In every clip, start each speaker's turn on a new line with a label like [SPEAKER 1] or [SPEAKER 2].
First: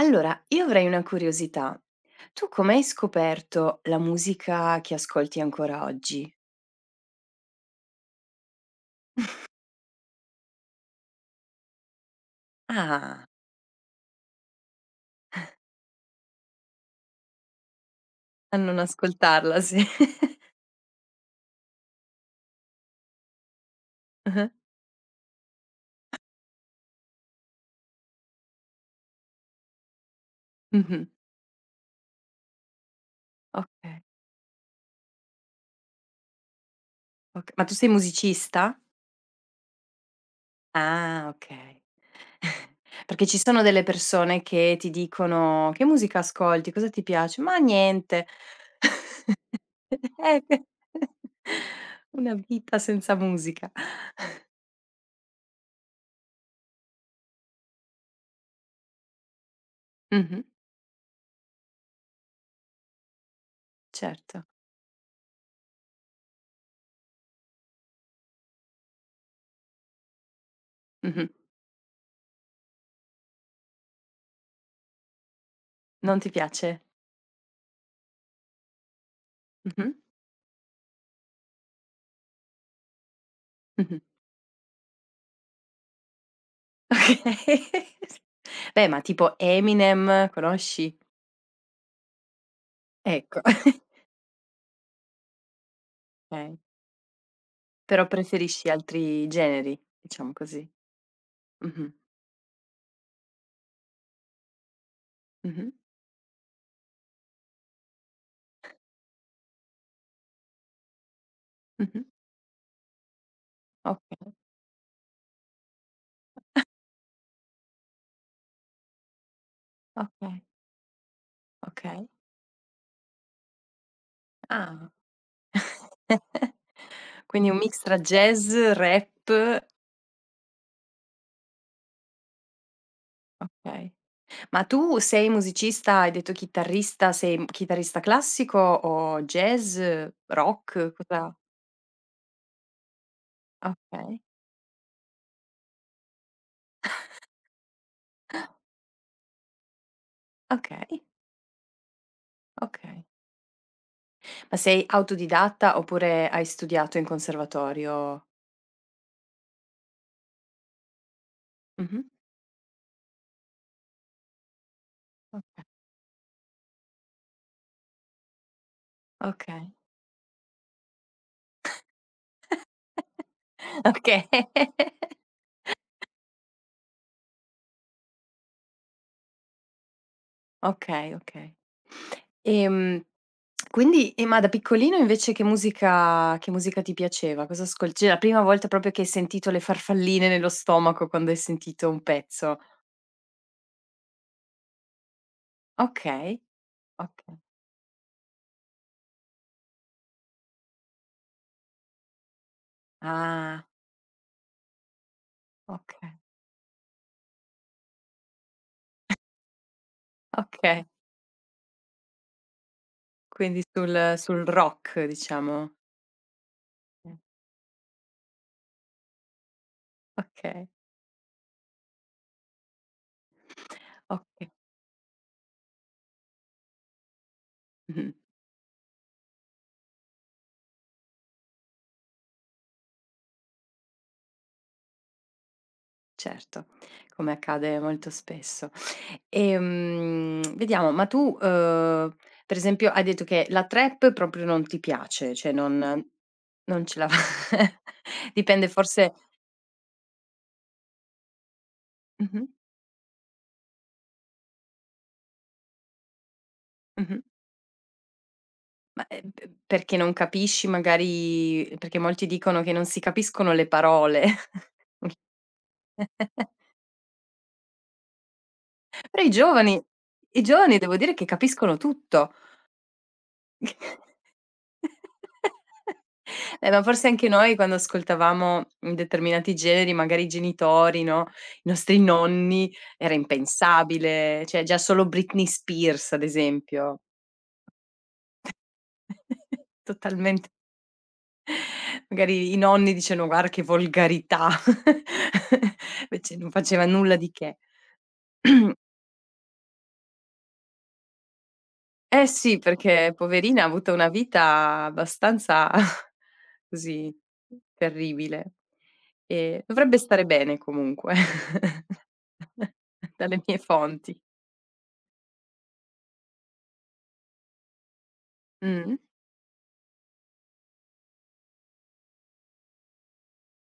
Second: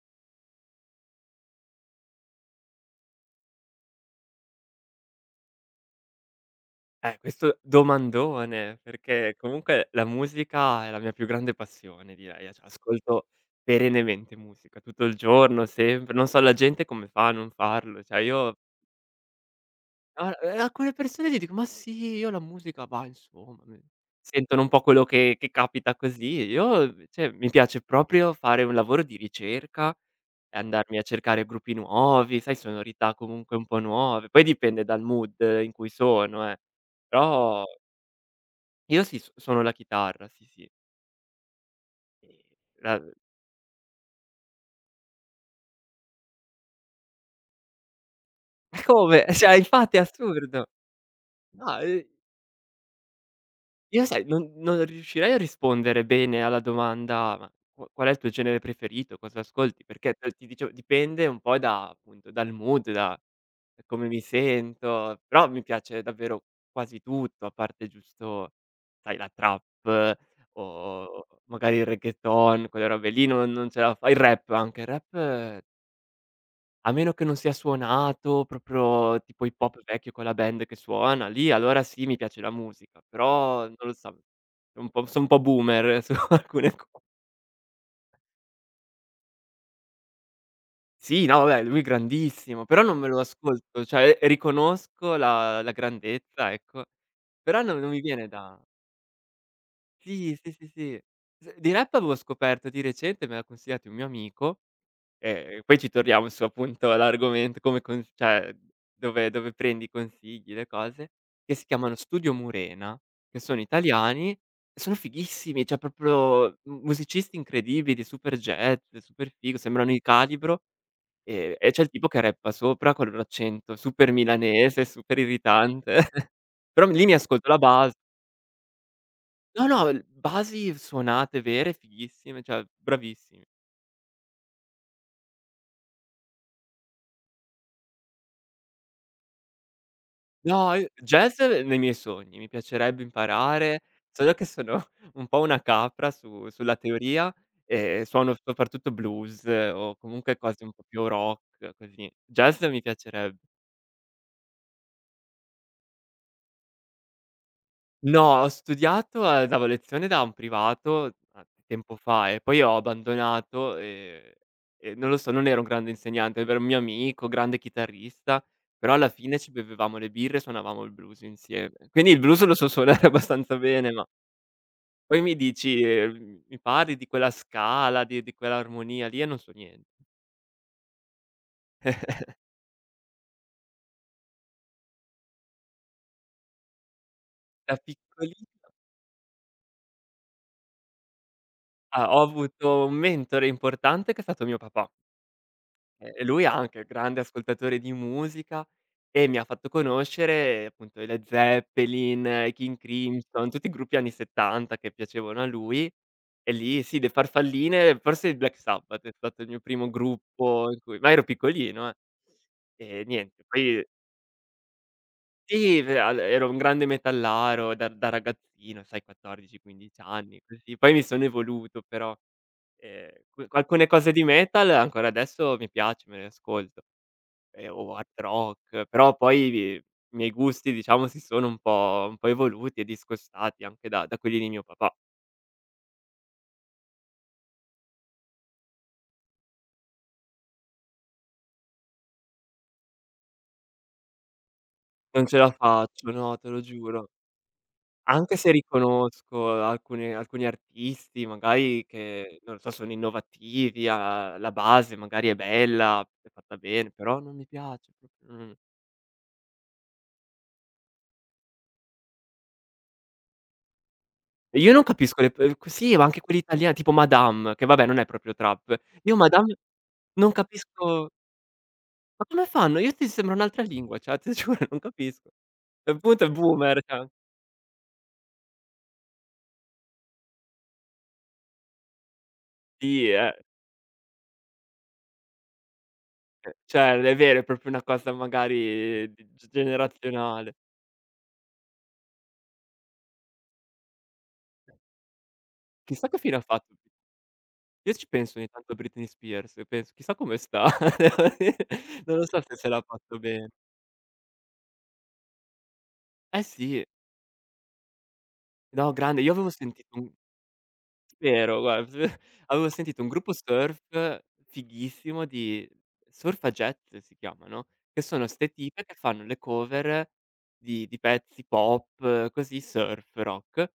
[SPEAKER 1] Allora, io avrei una curiosità. Tu come hai scoperto la musica che ascolti ancora oggi?
[SPEAKER 2] Questo domandone, perché comunque la musica è la mia più grande passione direi, cioè ascolto
[SPEAKER 1] Ah,
[SPEAKER 2] perennemente musica, tutto il giorno, sempre, non so la gente come fa a non farlo, cioè io
[SPEAKER 1] a non ascoltarla se
[SPEAKER 2] a alcune persone gli dico: "Ma sì, io la musica, bah, insomma, mi" sentono un po' quello che capita così, io cioè mi piace proprio fare un lavoro di ricerca e andarmi a
[SPEAKER 1] mh-mh,
[SPEAKER 2] cercare gruppi nuovi, sai sonorità comunque un po'
[SPEAKER 1] okay,
[SPEAKER 2] nuove, poi dipende dal mood in cui sono,
[SPEAKER 1] oka
[SPEAKER 2] però
[SPEAKER 1] ma tu sei musicista?
[SPEAKER 2] io sì, s suono la chitarra, sì, sì.
[SPEAKER 1] Ah, okay.
[SPEAKER 2] Ehm, la
[SPEAKER 1] Perché ci sono delle persone che ti dicono: "Che musica ascolti? Cosa ti piace?" "Ma niente."
[SPEAKER 2] Ma come? Cioè infatti è
[SPEAKER 1] Che
[SPEAKER 2] assurdo. No,
[SPEAKER 1] una vita senza musica.
[SPEAKER 2] io sai, non riuscirei a rispondere bene alla domanda: "Ma qu qual è il tuo genere preferito? Cosa ascolti?" Perché t
[SPEAKER 1] Mh-mh,
[SPEAKER 2] ti dicevo, dipende un po' da appunto, dal mood, da come mi
[SPEAKER 1] certo.
[SPEAKER 2] sento, però mi piace davvero quasi tutto, a parte giusto, sai, la trap o
[SPEAKER 1] Mh-mh.
[SPEAKER 2] magari il reggaeton, quelle robe lì non ce la fa il rap anche, il rap
[SPEAKER 1] Non ti piace?
[SPEAKER 2] a meno che non sia suonato, proprio tipo hip hop
[SPEAKER 1] Mh-mh,
[SPEAKER 2] vecchio con la band che suona, lì allora sì, mi piace la musica, però non lo
[SPEAKER 1] mh-mh.
[SPEAKER 2] so, sono un po' boomer su alcune co
[SPEAKER 1] Okay. Beh, ma tipo Eminem conosci?
[SPEAKER 2] sì, no vabbè, lui è grandissimo, però non me lo
[SPEAKER 1] Ecco,
[SPEAKER 2] ascolto, cioè, riconosco la grandezza,
[SPEAKER 1] okay.
[SPEAKER 2] ecco, però non mi
[SPEAKER 1] Però
[SPEAKER 2] viene da
[SPEAKER 1] preferisci altri generi, diciamo
[SPEAKER 2] sì, sì,
[SPEAKER 1] così.
[SPEAKER 2] sì, sì. S Di
[SPEAKER 1] Mh-mh,
[SPEAKER 2] rap avevo scoperto di recente, me l'ha consigliato un mio amico.
[SPEAKER 1] mh-mh,
[SPEAKER 2] Poi ci torniamo su appunto all'argomento come con cioè dove prendi i consigli, le cose, che si chiamano
[SPEAKER 1] mh-mh.
[SPEAKER 2] Studio Murena, che sono italiani
[SPEAKER 1] Okay,
[SPEAKER 2] e sono fighissimi, cioè proprio mu musicisti incredibili, super jazz, super figo, sembrano il
[SPEAKER 1] okay,
[SPEAKER 2] calibro, e c'è il tipo
[SPEAKER 1] okay.
[SPEAKER 2] che rappa sopra con l'accento super milanese,
[SPEAKER 1] Ah.
[SPEAKER 2] super irritante. Però lì mi ascolto
[SPEAKER 1] Quindi un
[SPEAKER 2] la
[SPEAKER 1] mix
[SPEAKER 2] base
[SPEAKER 1] tra jazz, rap,
[SPEAKER 2] no, no, l basi suonate vere, fighissime, cioè bravissimi.
[SPEAKER 1] okay. Ma tu sei musicista, hai detto chitarrista, sei un chitarrista classico o jazz,
[SPEAKER 2] No, i
[SPEAKER 1] rock, cosa
[SPEAKER 2] jazz nei miei sogni, mi piacerebbe imparare,
[SPEAKER 1] okay,
[SPEAKER 2] solo che sono un po' una capra su sulla teoria e suono soprattutto blues o comunque cose un po'
[SPEAKER 1] okay,
[SPEAKER 2] più rock, così. Jazz mi
[SPEAKER 1] okay.
[SPEAKER 2] piacerebbe.
[SPEAKER 1] Ma sei autodidatta oppure hai studiato in conservatorio?
[SPEAKER 2] No, ho studiato, davo lezione da un privato a tempo
[SPEAKER 1] Mh-mh.
[SPEAKER 2] fa e poi ho abbandonato. E non lo so, non ero un grande insegnante, ero un mio amico, grande chitarrista, però alla fine ci
[SPEAKER 1] Okay.
[SPEAKER 2] bevevamo le birre e suonavamo il blues insieme. Quindi il blues lo so suonare abbastanza bene, ma
[SPEAKER 1] Okay, okay.
[SPEAKER 2] poi mi dici, mi parli di quella scala, di quell'armonia lì e non so niente.
[SPEAKER 1] Okay, okay. Ehm, ma da piccolino invece che musica ti piaceva? Cosa
[SPEAKER 2] Da
[SPEAKER 1] ascol Cioè la prima
[SPEAKER 2] piccolino
[SPEAKER 1] volta proprio che hai sentito le farfalline nello stomaco quando hai sentito un
[SPEAKER 2] ah, ho
[SPEAKER 1] pezzo.
[SPEAKER 2] avuto un mentore importante che è stato mio papà, e
[SPEAKER 1] Okay,
[SPEAKER 2] lui anche, grande
[SPEAKER 1] okay.
[SPEAKER 2] ascoltatore di musica e mi ha fatto conoscere appunto i Led Zeppelin, i King Crimson, tutti
[SPEAKER 1] Ah,
[SPEAKER 2] i gruppi anni '70 che piacevano a lui
[SPEAKER 1] okay,
[SPEAKER 2] e lì sì, le farfalline, forse i Black Sabbath è stato il mio primo gruppo in
[SPEAKER 1] okay.
[SPEAKER 2] cui ma ero piccolino. E niente,
[SPEAKER 1] Quindi
[SPEAKER 2] poi
[SPEAKER 1] sul sul rock diciamo.
[SPEAKER 2] sì, ve al ero un grande
[SPEAKER 1] Eh,
[SPEAKER 2] metallaro da ragazzino, sai 14, 15 anni,
[SPEAKER 1] Okay,
[SPEAKER 2] così. Poi mi sono evoluto però, que alcune cose di
[SPEAKER 1] okay.
[SPEAKER 2] metal ancora adesso mi piace, me le ascolto, o hard
[SPEAKER 1] Mh-mh.
[SPEAKER 2] rock, però poi i miei gusti diciamo si sono un po' evoluti e discostati anche da quelli di mio papà.
[SPEAKER 1] Certo, come accade molto spesso. Vediamo, ma tu, per esempio hai detto che la trap proprio non ti
[SPEAKER 2] Non
[SPEAKER 1] piace,
[SPEAKER 2] ce la
[SPEAKER 1] cioè non
[SPEAKER 2] faccio, no, te lo
[SPEAKER 1] non ce
[SPEAKER 2] giuro.
[SPEAKER 1] la fa
[SPEAKER 2] Anche se
[SPEAKER 1] dipende forse
[SPEAKER 2] riconosco alcune alcuni artisti magari che,
[SPEAKER 1] mh-mh,
[SPEAKER 2] non lo so, sono innovativi, ha la base magari è bella, è fatta bene, però
[SPEAKER 1] mh-mh.
[SPEAKER 2] non mi piace proprio, non
[SPEAKER 1] Ma, p perché non capisci magari perché molti dicono che non si capiscono le parole.
[SPEAKER 2] e io non capisco le p q sì, ma anche quelli italiani, tipo Madame, che vabbè non è proprio trap. Io
[SPEAKER 1] Però
[SPEAKER 2] Madame non
[SPEAKER 1] i giovani devo
[SPEAKER 2] capisco
[SPEAKER 1] dire che capiscono
[SPEAKER 2] ma
[SPEAKER 1] tutto.
[SPEAKER 2] come fanno? Io ti sembra un'altra lingua, cioè ti giuro non capisco. Il punto è boomer,
[SPEAKER 1] Ma
[SPEAKER 2] cioè
[SPEAKER 1] forse anche noi quando ascoltavamo, determinati generi, magari i genitori, no, i nostri nonni,
[SPEAKER 2] sì,
[SPEAKER 1] era impensabile, cioè già solo Britney Spears ad
[SPEAKER 2] cioè
[SPEAKER 1] esempio,
[SPEAKER 2] è vero, è proprio una cosa magari di
[SPEAKER 1] totalmente
[SPEAKER 2] generazionale.
[SPEAKER 1] magari i nonni dicevano: "Guarda che volgarità."
[SPEAKER 2] Chissà che fine
[SPEAKER 1] Invece
[SPEAKER 2] ha
[SPEAKER 1] non
[SPEAKER 2] fatto.
[SPEAKER 1] faceva nulla di che.
[SPEAKER 2] Io ci penso ogni tanto a Britney Spears e penso: "Chissà come sta." devo dire. Non lo
[SPEAKER 1] Eh
[SPEAKER 2] so se
[SPEAKER 1] sì,
[SPEAKER 2] se l'ha
[SPEAKER 1] perché
[SPEAKER 2] fatto bene.
[SPEAKER 1] poverina ha avuto una vita abbastanza
[SPEAKER 2] Eh sì,
[SPEAKER 1] così terribile.
[SPEAKER 2] no grande. Io avevo sentito
[SPEAKER 1] Dovrebbe
[SPEAKER 2] un
[SPEAKER 1] stare bene comunque
[SPEAKER 2] vero, guarda, avevo sentito un gruppo
[SPEAKER 1] dalle mie fonti.
[SPEAKER 2] surf fighissimo di Surf a Jet si chiama, no, che sono 'ste tipe che
[SPEAKER 1] Mh,
[SPEAKER 2] fanno le cover di pezzi pop, così, surf, rock,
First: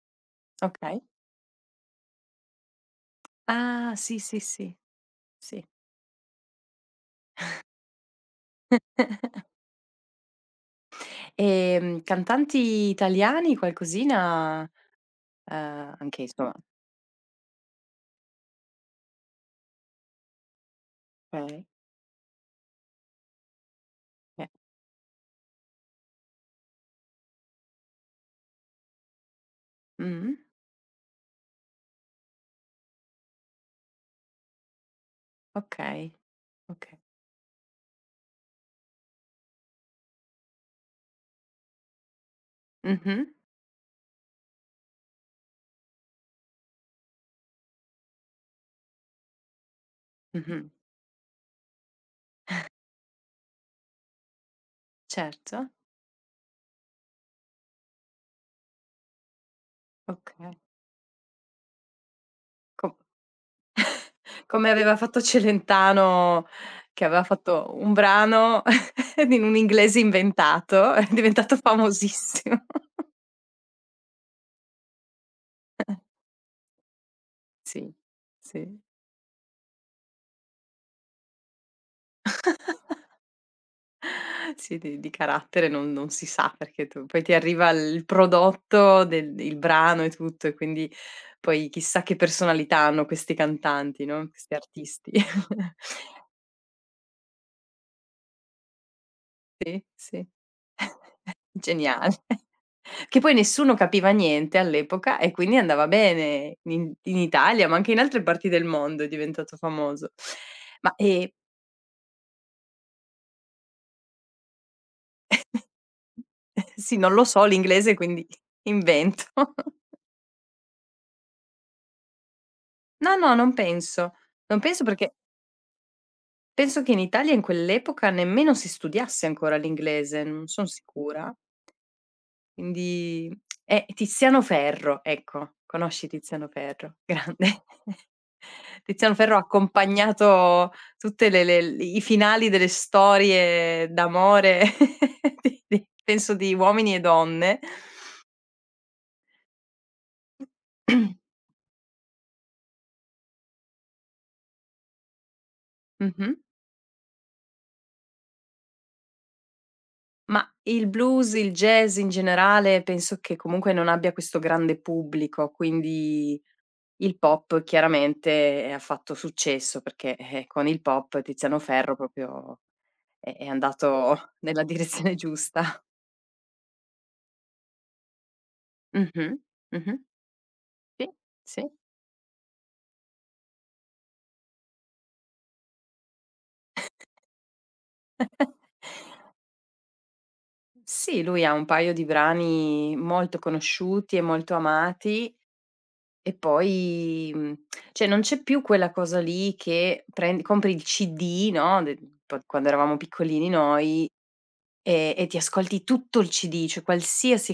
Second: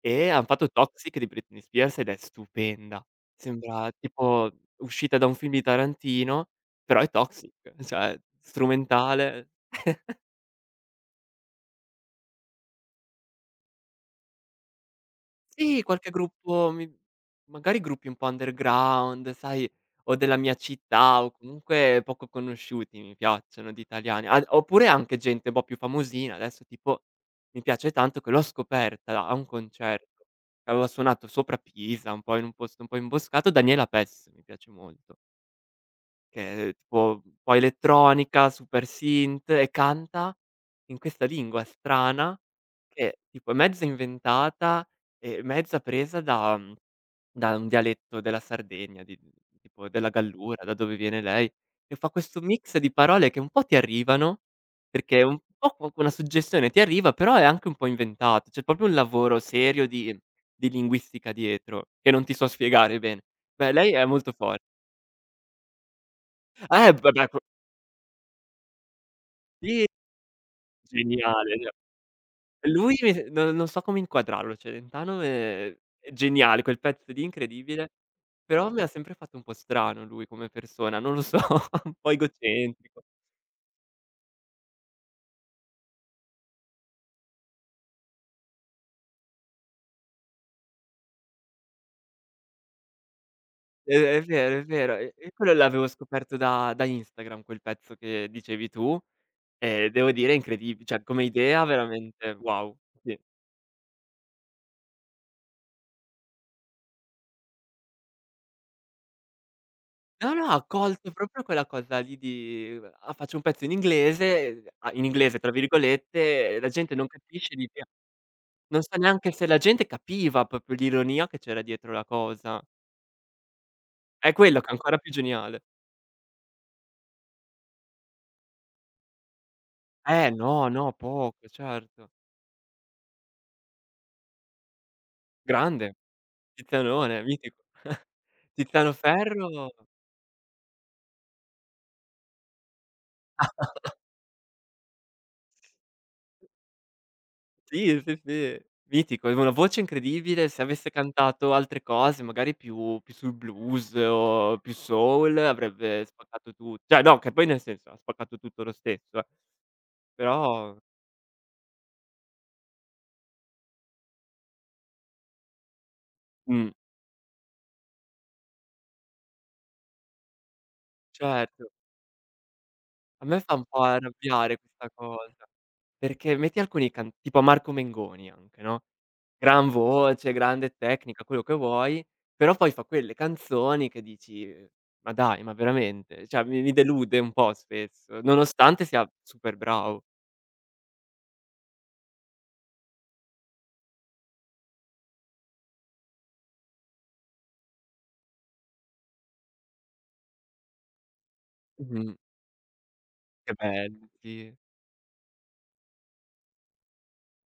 [SPEAKER 2] e han fatto
[SPEAKER 1] okay.
[SPEAKER 2] Toxic di Britney Spears ed è stupenda. Sembra
[SPEAKER 1] Ah, sì, sì,
[SPEAKER 2] tipo
[SPEAKER 1] sì,
[SPEAKER 2] uscita da un film di
[SPEAKER 1] sì.
[SPEAKER 2] Tarantino, però è Toxic, cioè strumentale.
[SPEAKER 1] Cantanti italiani qualcosina,
[SPEAKER 2] Sì, qualche
[SPEAKER 1] anche insomma
[SPEAKER 2] gruppo mi magari gruppi un po' underground, sai, o della mia città o
[SPEAKER 1] okay,
[SPEAKER 2] comunque poco conosciuti, mi piacciono di italiani. Ad
[SPEAKER 1] eh.
[SPEAKER 2] Oppure anche gente un po' più famosina, adesso tipo mi piace tanto che l'ho scoperta a un concerto,
[SPEAKER 1] Mh,
[SPEAKER 2] aveva suonato sopra Pisa, un po' in un posto un po' imboscato, Daniela Pes, mi piace molto.
[SPEAKER 1] okay,
[SPEAKER 2] Che è
[SPEAKER 1] okay.
[SPEAKER 2] tipo un po' elettronica, super synth e canta in questa lingua strana che
[SPEAKER 1] Mh-mh,
[SPEAKER 2] tipo è mezza inventata e mezza presa da un dialetto della Sardegna, di tipo della Gallura,
[SPEAKER 1] mh-mh,
[SPEAKER 2] da dove viene lei, e fa questo mix di parole che un po' ti arrivano, perché un po'
[SPEAKER 1] certo,
[SPEAKER 2] co una suggestione ti arriva, però è anche un po' inventato. C'è proprio un lavoro serio
[SPEAKER 1] okay.
[SPEAKER 2] di linguistica dietro, che non ti so
[SPEAKER 1] Co
[SPEAKER 2] spiegare bene. Beh, lei è molto for
[SPEAKER 1] Come aveva fatto Celentano che aveva
[SPEAKER 2] vabbè co
[SPEAKER 1] fatto un brano in un
[SPEAKER 2] sì.
[SPEAKER 1] inglese inventato, è diventato
[SPEAKER 2] Geniale, cioè
[SPEAKER 1] famosissimo.
[SPEAKER 2] lui mi s non so come inquadrarlo, cioè Celentano è geniale, quel pezzo lì incredibile,
[SPEAKER 1] Sì,
[SPEAKER 2] però
[SPEAKER 1] sì.
[SPEAKER 2] mi ha sempre fatto un po' strano lui come persona, non lo so, un po' egocentrico.
[SPEAKER 1] Sì, di carattere non si sa, perché tu poi ti arriva il prodotto del il brano e tutto, e quindi poi chissà che personalità hanno questi
[SPEAKER 2] È
[SPEAKER 1] cantanti,
[SPEAKER 2] è
[SPEAKER 1] no, questi
[SPEAKER 2] vero, è vero,
[SPEAKER 1] artisti.
[SPEAKER 2] e quello l'avevo scoperto da Instagram, quel pezzo che dicevi tu,
[SPEAKER 1] Sì,
[SPEAKER 2] e devo
[SPEAKER 1] sì,
[SPEAKER 2] dire incredib cioè come idea
[SPEAKER 1] geniale.
[SPEAKER 2] veramente wow,
[SPEAKER 1] Che
[SPEAKER 2] sì.
[SPEAKER 1] poi nessuno capiva niente all'epoca e quindi andava bene in Italia, ma anche in altre parti del mondo è diventato famoso.
[SPEAKER 2] No, no, ha
[SPEAKER 1] Ma,
[SPEAKER 2] colto proprio quella cosa lì di: "Ah, faccio un pezzo in inglese" a in inglese tra virgolette, e la gente
[SPEAKER 1] sì,
[SPEAKER 2] non
[SPEAKER 1] non lo so
[SPEAKER 2] capisce, di.
[SPEAKER 1] l'inglese, quindi
[SPEAKER 2] Non so
[SPEAKER 1] invento.
[SPEAKER 2] neanche se la gente capiva proprio l'ironia che c'era dietro la cosa.
[SPEAKER 1] No, no, non penso.
[SPEAKER 2] È quello
[SPEAKER 1] Non
[SPEAKER 2] che è
[SPEAKER 1] penso
[SPEAKER 2] ancora
[SPEAKER 1] perché
[SPEAKER 2] più geniale.
[SPEAKER 1] penso che in Italia in quell'epoca nemmeno si studiasse ancora l'inglese,
[SPEAKER 2] Eh
[SPEAKER 1] non son
[SPEAKER 2] no, no,
[SPEAKER 1] sicura.
[SPEAKER 2] poco, certo.
[SPEAKER 1] Quindi è Tiziano Ferro, ecco,
[SPEAKER 2] Grande,
[SPEAKER 1] conosci Tiziano Ferro?
[SPEAKER 2] Tizianone, mitico.
[SPEAKER 1] Grande.
[SPEAKER 2] Tiziano
[SPEAKER 1] Tiziano Ferro ha
[SPEAKER 2] Ferro
[SPEAKER 1] accompagnato tutte le i finali delle storie d'amore di penso di uomini e donne.
[SPEAKER 2] sì, sì, sì, mitico, aveva una voce incredibile, se avesse cantato altre cose, magari più sul blues o più soul, avrebbe
[SPEAKER 1] Mh-mh.
[SPEAKER 2] spaccato tu cioè no, che poi nel senso, ha spaccato tutto lo stesso
[SPEAKER 1] Ma
[SPEAKER 2] però
[SPEAKER 1] il blues, il jazz in generale, penso che comunque non abbia questo grande pubblico, quindi
[SPEAKER 2] mh,
[SPEAKER 1] il pop chiaramente ha fatto successo perché, con il pop Tiziano
[SPEAKER 2] certo.
[SPEAKER 1] Ferro proprio
[SPEAKER 2] A me
[SPEAKER 1] è
[SPEAKER 2] fa un po'
[SPEAKER 1] andato
[SPEAKER 2] arrabbiare
[SPEAKER 1] nella
[SPEAKER 2] questa
[SPEAKER 1] direzione
[SPEAKER 2] cosa.
[SPEAKER 1] giusta.
[SPEAKER 2] Perché metti alcuni can tipo Marco Mengoni anche, no,
[SPEAKER 1] Mh-mh,
[SPEAKER 2] gran
[SPEAKER 1] mh-mh.
[SPEAKER 2] voce, grande
[SPEAKER 1] Sì,
[SPEAKER 2] tecnica, quello che
[SPEAKER 1] sì.
[SPEAKER 2] vuoi, però poi fa quelle canzoni che dici: "Ma dai, ma veramente?" Cioè mi delude un po' spesso, nonostante sia super bravo.
[SPEAKER 1] Sì, lui ha un paio di brani molto conosciuti e molto amati. E poi, cioè non c'è più quella cosa lì che prendi compri il CD, no, de
[SPEAKER 2] Mh-mh.
[SPEAKER 1] po quando eravamo piccolini
[SPEAKER 2] Che bello,
[SPEAKER 1] noi,
[SPEAKER 2] sì,
[SPEAKER 1] e ti ascolti tutto il CD, cioè qualsiasi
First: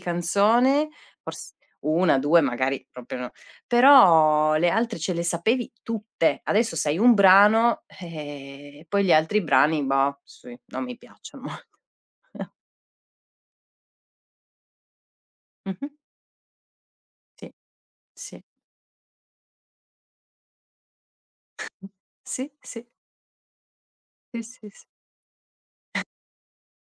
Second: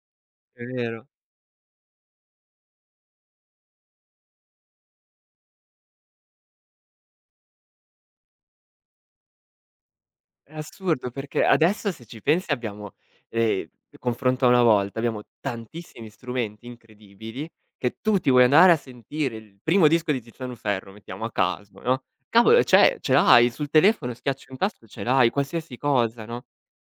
[SPEAKER 2] è
[SPEAKER 1] canzone,
[SPEAKER 2] vero.
[SPEAKER 1] fors 1, 2 magari proprio no, però le altre ce le sapevi tutte. Adesso sai un brano, e poi gli altri brani, boh,
[SPEAKER 2] È
[SPEAKER 1] sì, non mi
[SPEAKER 2] assurdo perché
[SPEAKER 1] piacciono molto.
[SPEAKER 2] adesso se ci pensi abbiamo, ehm, confronto a una volta, abbiamo
[SPEAKER 1] Mh-mh.
[SPEAKER 2] tantissimi strumenti incredibili
[SPEAKER 1] Sì,
[SPEAKER 2] che tu ti
[SPEAKER 1] sì,
[SPEAKER 2] vuoi andare a sentire il primo disco di Tiziano Ferro, mettiamo a caso, no,
[SPEAKER 1] sì,
[SPEAKER 2] cavolo
[SPEAKER 1] sì,
[SPEAKER 2] c'è ce l'hai sul telefono,
[SPEAKER 1] sì,
[SPEAKER 2] schiacci un
[SPEAKER 1] sì,
[SPEAKER 2] tasto
[SPEAKER 1] sì.
[SPEAKER 2] e ce l'hai, qualsiasi cosa, no,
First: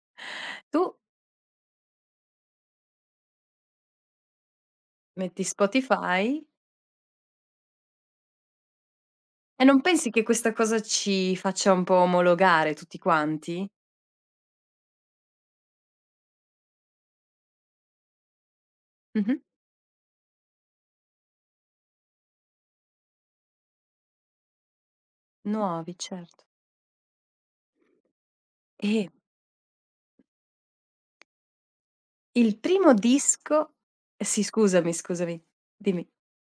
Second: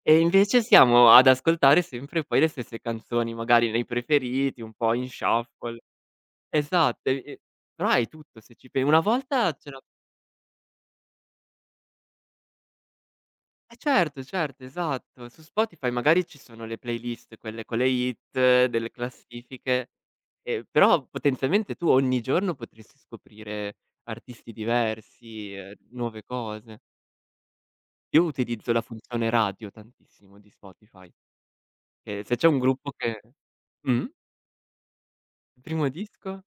[SPEAKER 2] e invece
[SPEAKER 1] Tu
[SPEAKER 2] siamo ad ascoltare sempre poi le stesse canzoni, magari nei preferiti, un po' in
[SPEAKER 1] metti
[SPEAKER 2] shuffle.
[SPEAKER 1] Spotify.
[SPEAKER 2] Esatto, e però hai tutto se ci pe una volta
[SPEAKER 1] E
[SPEAKER 2] c'era.
[SPEAKER 1] non pensi che questa cosa ci faccia un po' omologare tutti quanti?
[SPEAKER 2] Eh certo, certo, esatto. Su Spotify magari ci sono le playlist, quelle con le hit, delle
[SPEAKER 1] Mh-mh.
[SPEAKER 2] classifiche, però potenzialmente tu ogni giorno potresti scoprire artisti diversi,
[SPEAKER 1] Nuovi,
[SPEAKER 2] nuove
[SPEAKER 1] certo.
[SPEAKER 2] cose. Io utilizzo la
[SPEAKER 1] E
[SPEAKER 2] funzione radio tantissimo di Spotify, che se c'è un
[SPEAKER 1] il
[SPEAKER 2] gruppo
[SPEAKER 1] primo
[SPEAKER 2] che
[SPEAKER 1] disco
[SPEAKER 2] mh?
[SPEAKER 1] sì, scusami, scusami,
[SPEAKER 2] Il primo
[SPEAKER 1] dimmi.
[SPEAKER 2] disco?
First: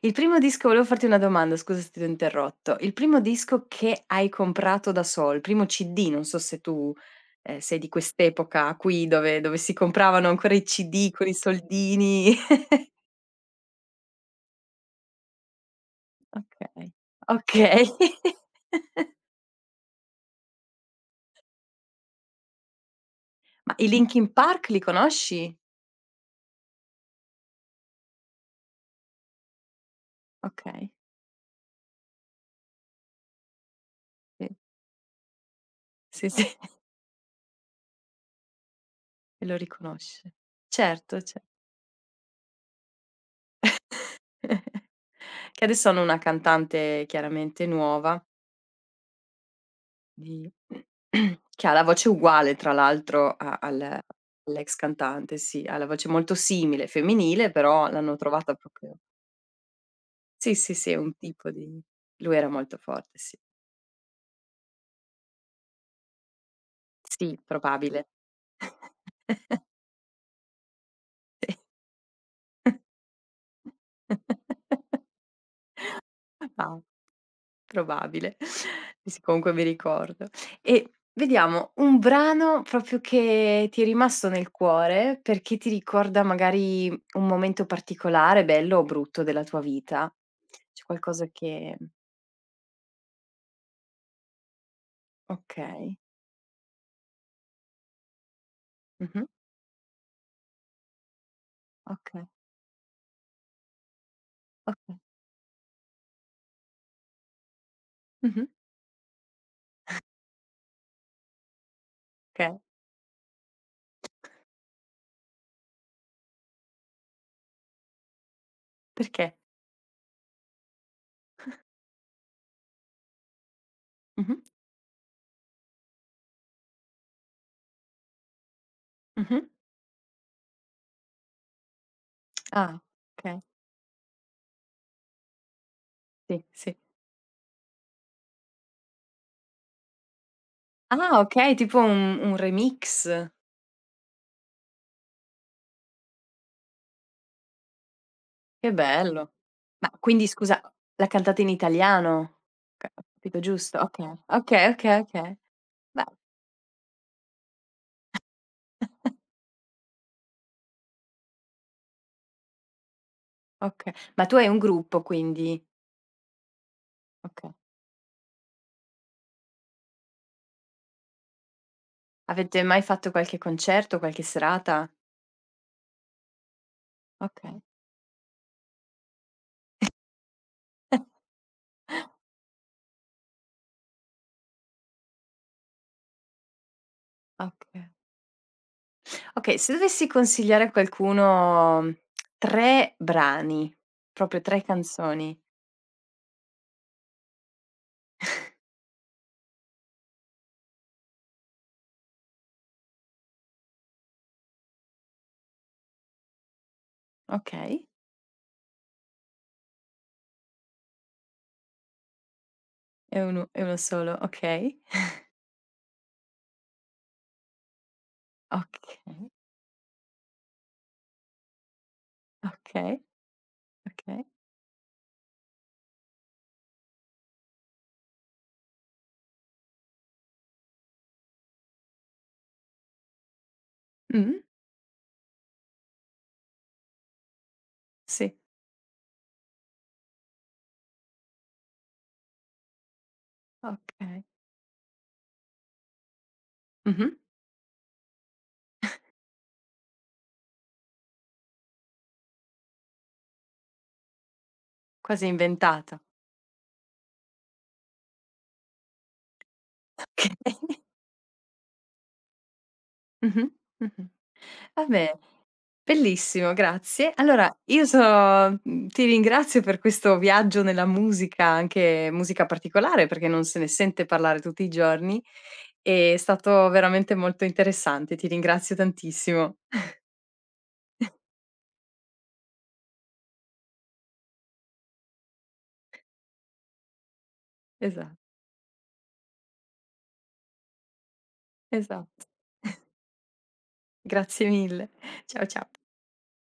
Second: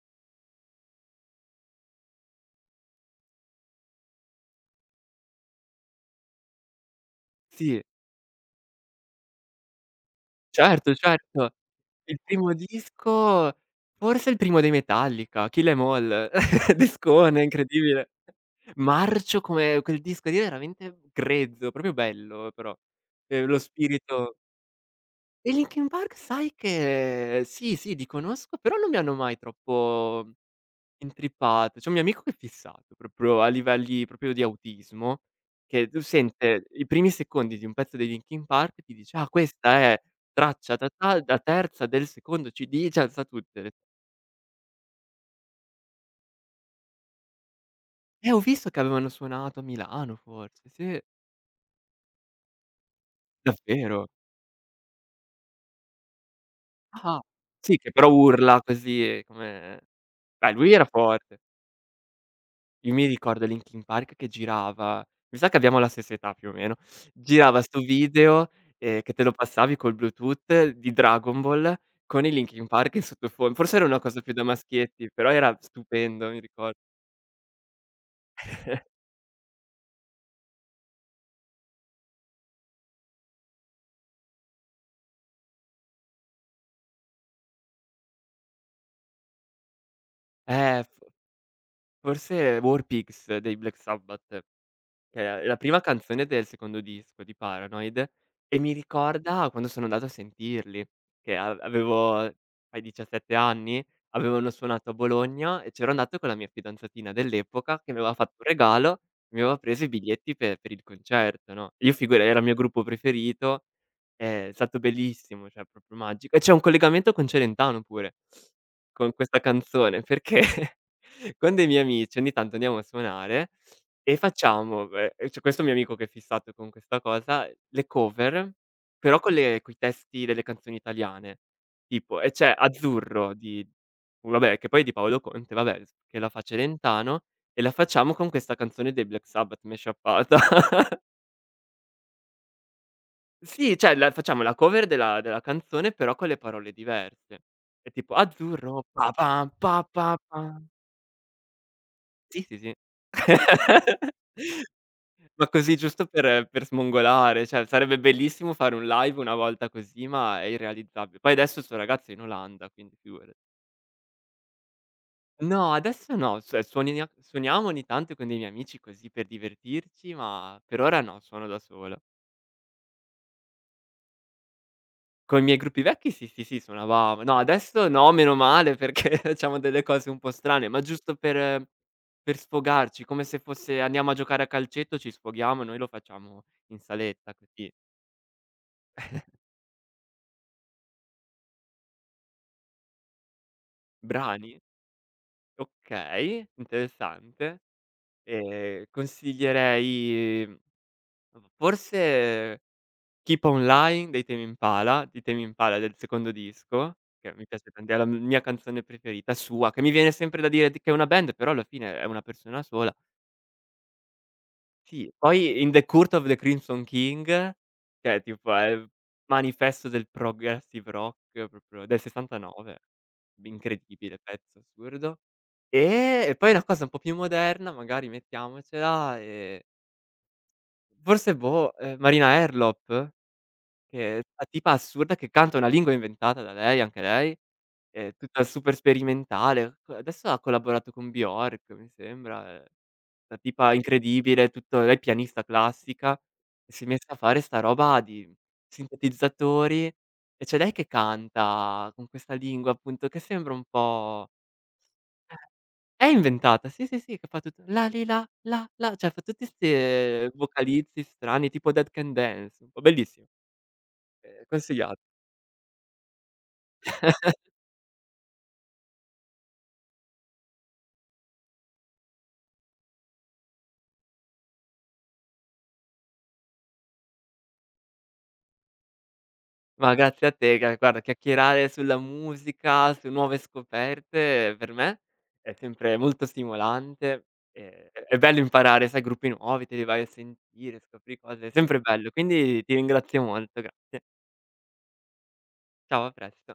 [SPEAKER 1] Il primo disco volevo farti una domanda, scusa se ti ho interrotto. Il primo disco che hai comprato da sol il primo CD, non so se tu, sei
[SPEAKER 2] Sì.
[SPEAKER 1] di quest'epoca qui dove si compravano ancora i
[SPEAKER 2] Certo,
[SPEAKER 1] CD con i
[SPEAKER 2] certo. Il
[SPEAKER 1] soldini.
[SPEAKER 2] primo disco forse il primo dei Metallica, Kill 'Em All,
[SPEAKER 1] Okay.
[SPEAKER 2] discone
[SPEAKER 1] Okay.
[SPEAKER 2] incredibile. Marcio come quel disco lì è veramente grezzo, proprio bello però, lo
[SPEAKER 1] Ma i Linkin
[SPEAKER 2] spirito
[SPEAKER 1] Park li conosci?
[SPEAKER 2] i Linkin Park sai che sì, sì, li conosco, però non mi hanno mai troppo
[SPEAKER 1] Okay,
[SPEAKER 2] intrippate. C'è un mio amico che è fissato, proprio a livelli proprio di
[SPEAKER 1] sì.
[SPEAKER 2] autismo, che tu
[SPEAKER 1] Sì, sì,
[SPEAKER 2] sente i primi secondi di un pezzo dei Linkin Park e ti dice: "Ah,
[SPEAKER 1] e lo
[SPEAKER 2] questa è
[SPEAKER 1] riconosce.
[SPEAKER 2] traccia ta ta
[SPEAKER 1] Certo,
[SPEAKER 2] da
[SPEAKER 1] ce
[SPEAKER 2] terza del secondo CD", cioè sa tutte le
[SPEAKER 1] che adesso hanno una cantante chiaramente nuova
[SPEAKER 2] eh, Ho visto che avevano suonato a Milano
[SPEAKER 1] di
[SPEAKER 2] forse, sì.
[SPEAKER 1] che ha la voce uguale tra l'altro a al
[SPEAKER 2] Davvero?
[SPEAKER 1] all'ex cantante, sì, ha la voce molto simile,
[SPEAKER 2] Ah.
[SPEAKER 1] femminile,
[SPEAKER 2] Sì,
[SPEAKER 1] però
[SPEAKER 2] che però
[SPEAKER 1] l'hanno trovata
[SPEAKER 2] urla
[SPEAKER 1] proprio
[SPEAKER 2] così come beh,
[SPEAKER 1] sì,
[SPEAKER 2] lui
[SPEAKER 1] sì,
[SPEAKER 2] era
[SPEAKER 1] sì, è un
[SPEAKER 2] forte.
[SPEAKER 1] tipo di lui era molto
[SPEAKER 2] Io mi
[SPEAKER 1] forte, sì.
[SPEAKER 2] ricordo Linkin Park che girava mi sa che abbiamo la stessa età più o meno,
[SPEAKER 1] Sì,
[SPEAKER 2] girava 'sto
[SPEAKER 1] probabile.
[SPEAKER 2] video, che te lo passavi col Bluetooth di Dragon Ball con i Linkin Park in sottofon forse era una cosa più da maschietti, però era stupendo, mi ricor
[SPEAKER 1] Ah, probabile. Sì, sì, comunque mi ricordo. E vediamo un brano proprio che ti è rimasto nel cuore, perché ti ricorda magari un momento particolare, bello o brutto della tua vita.
[SPEAKER 2] eh,
[SPEAKER 1] C'è
[SPEAKER 2] f
[SPEAKER 1] qualcosa che
[SPEAKER 2] forse War Pigs dei Black Sabbath. Che è la prima
[SPEAKER 1] okay.
[SPEAKER 2] canzone del secondo disco di Paranoid, e mi
[SPEAKER 1] Mh-mh.
[SPEAKER 2] ricorda quando sono andato a sentirli, che a avevo
[SPEAKER 1] Okay,
[SPEAKER 2] ai 17 anni, avevano suonato a
[SPEAKER 1] okay.
[SPEAKER 2] Bologna e c'ero andato con la mia fidanzatina dell'epoca che mi aveva fatto un
[SPEAKER 1] Mh-mh.
[SPEAKER 2] regalo, mi aveva preso i biglietti pe per il concerto, no, io figura era il mio
[SPEAKER 1] Okay.
[SPEAKER 2] gruppo preferito è stato bellissimo, cioè proprio magico. E c'è un collegamento con Celentano pure, con
[SPEAKER 1] Perché?
[SPEAKER 2] questa canzone, perché con dei miei amici ogni tanto andiamo a suonare e
[SPEAKER 1] Mh-mh.
[SPEAKER 2] facciamo c'è questo mio amico che è fissato con questa cosa, le cover, però con
[SPEAKER 1] Mh-mh.
[SPEAKER 2] le coi testi delle canzoni italiane. Tipo e c'è
[SPEAKER 1] Ah,
[SPEAKER 2] Azzurro
[SPEAKER 1] okay.
[SPEAKER 2] di vabbè, che poi è di Paolo Conte, vabbè, che la fa
[SPEAKER 1] Sì, sì.
[SPEAKER 2] Celentano e la facciamo con questa canzone dei Black Sabbath, mashuppata.
[SPEAKER 1] Ah, okay, tipo un remix.
[SPEAKER 2] Sì, cioè la facciamo la cover della canzone, però con le parole diverse. È tipo:
[SPEAKER 1] Che
[SPEAKER 2] "Azzurro, pa
[SPEAKER 1] bello.
[SPEAKER 2] pam, pa
[SPEAKER 1] Ma
[SPEAKER 2] pa
[SPEAKER 1] quindi scusa,
[SPEAKER 2] pam".
[SPEAKER 1] la cantate in italiano?
[SPEAKER 2] Sì, sì, sì.
[SPEAKER 1] Ca Ho capito giusto? Okay, okay, okay, okay.
[SPEAKER 2] Ma così giusto
[SPEAKER 1] Beh,
[SPEAKER 2] per smongolare, cioè sarebbe bellissimo fare un live una volta così, ma è irrealizzabile. Poi adesso sto ragazzo è in Olanda, quindi figurati.
[SPEAKER 1] okay. Ma tu hai un gruppo quindi?
[SPEAKER 2] No, adesso no, cioè
[SPEAKER 1] Okay.
[SPEAKER 2] suoniamo ogni tanto con dei miei amici così per divertirci, ma per ora no, suono da solo.
[SPEAKER 1] Avete mai fatto qualche concerto, qualche serata?
[SPEAKER 2] Con i miei gruppi vecchi sì, sì, sì, suonavavam no,
[SPEAKER 1] Okay,
[SPEAKER 2] adesso no, meno male perché facciamo delle cose un po' strane, ma giusto per sfogarci, come se fosse andiamo a giocare a calcetto, ci sfoghiamo, noi lo facciamo in saletta così.
[SPEAKER 1] okay. Okay, se dovessi consigliare a qualcuno, 3 brani, proprio
[SPEAKER 2] Brani?
[SPEAKER 1] 3 canzoni,
[SPEAKER 2] Okay, interessante. Consiglierei, forse Keep On Lying dei Tame Impala di Tame Impala, del secondo disco, che mi piace
[SPEAKER 1] okay,
[SPEAKER 2] tant è la mia canzone preferita, sua, che mi viene sempre da dire d che è una band, però alla fine è una persona sola.
[SPEAKER 1] e uno solo, okay.
[SPEAKER 2] Sì, poi in The Court of the Crimson King, cioè tipo è il
[SPEAKER 1] Okay,
[SPEAKER 2] manifesto del progressive rock proprio del '69,
[SPEAKER 1] okay,
[SPEAKER 2] incredibile
[SPEAKER 1] okay.
[SPEAKER 2] pezzo, assurdo. E poi una cosa un po' più moderna, magari mettiamocela, forse boh, Marina Herlop, che è
[SPEAKER 1] Mh,
[SPEAKER 2] 'sta tipa assurda che canta una lingua inventata da lei, anche lei,
[SPEAKER 1] sì,
[SPEAKER 2] tutta super sperimentale. Adesso ha collaborato con Bjork, mi sembra, 'sta tipa
[SPEAKER 1] okay.
[SPEAKER 2] incredibile, tutto lei pianista classica, e si è
[SPEAKER 1] Mh-mh.
[SPEAKER 2] messa a fare 'sta roba di sintetizzatori, e c'è lei che canta con questa lingua appunto che sembra un po'
[SPEAKER 1] Quasi
[SPEAKER 2] eh.
[SPEAKER 1] inventata.
[SPEAKER 2] È inventata, sì, sì, sì, che fa tutto la li la, la la, cioè fa tutti 'ste
[SPEAKER 1] Okay.
[SPEAKER 2] vocalizzi strani tipo Dead Can Dance, un po' bellissimo,
[SPEAKER 1] Mh-mh, mh-mh.
[SPEAKER 2] consigliato.
[SPEAKER 1] Vabbè, bellissimo, grazie. Allora io so ti ringrazio per questo viaggio nella musica, anche musica particolare, perché non se ne sente parlare tutti i giorni. È stato veramente molto interessante, ti ringrazio tantissimo.
[SPEAKER 2] Ma grazie a te, gra guarda chiacchierare sulla musica, su nuove scoperte per me è sempre molto stimolante,
[SPEAKER 1] Esa
[SPEAKER 2] è bello imparare, sai, gruppi nuovi, te li vai a sentire, scopri cose, è sempre bello.
[SPEAKER 1] esatto.
[SPEAKER 2] Quindi ti ringrazio molto, grazie.
[SPEAKER 1] Grazie mille. Ciao, cia
[SPEAKER 2] Ciao, a presto.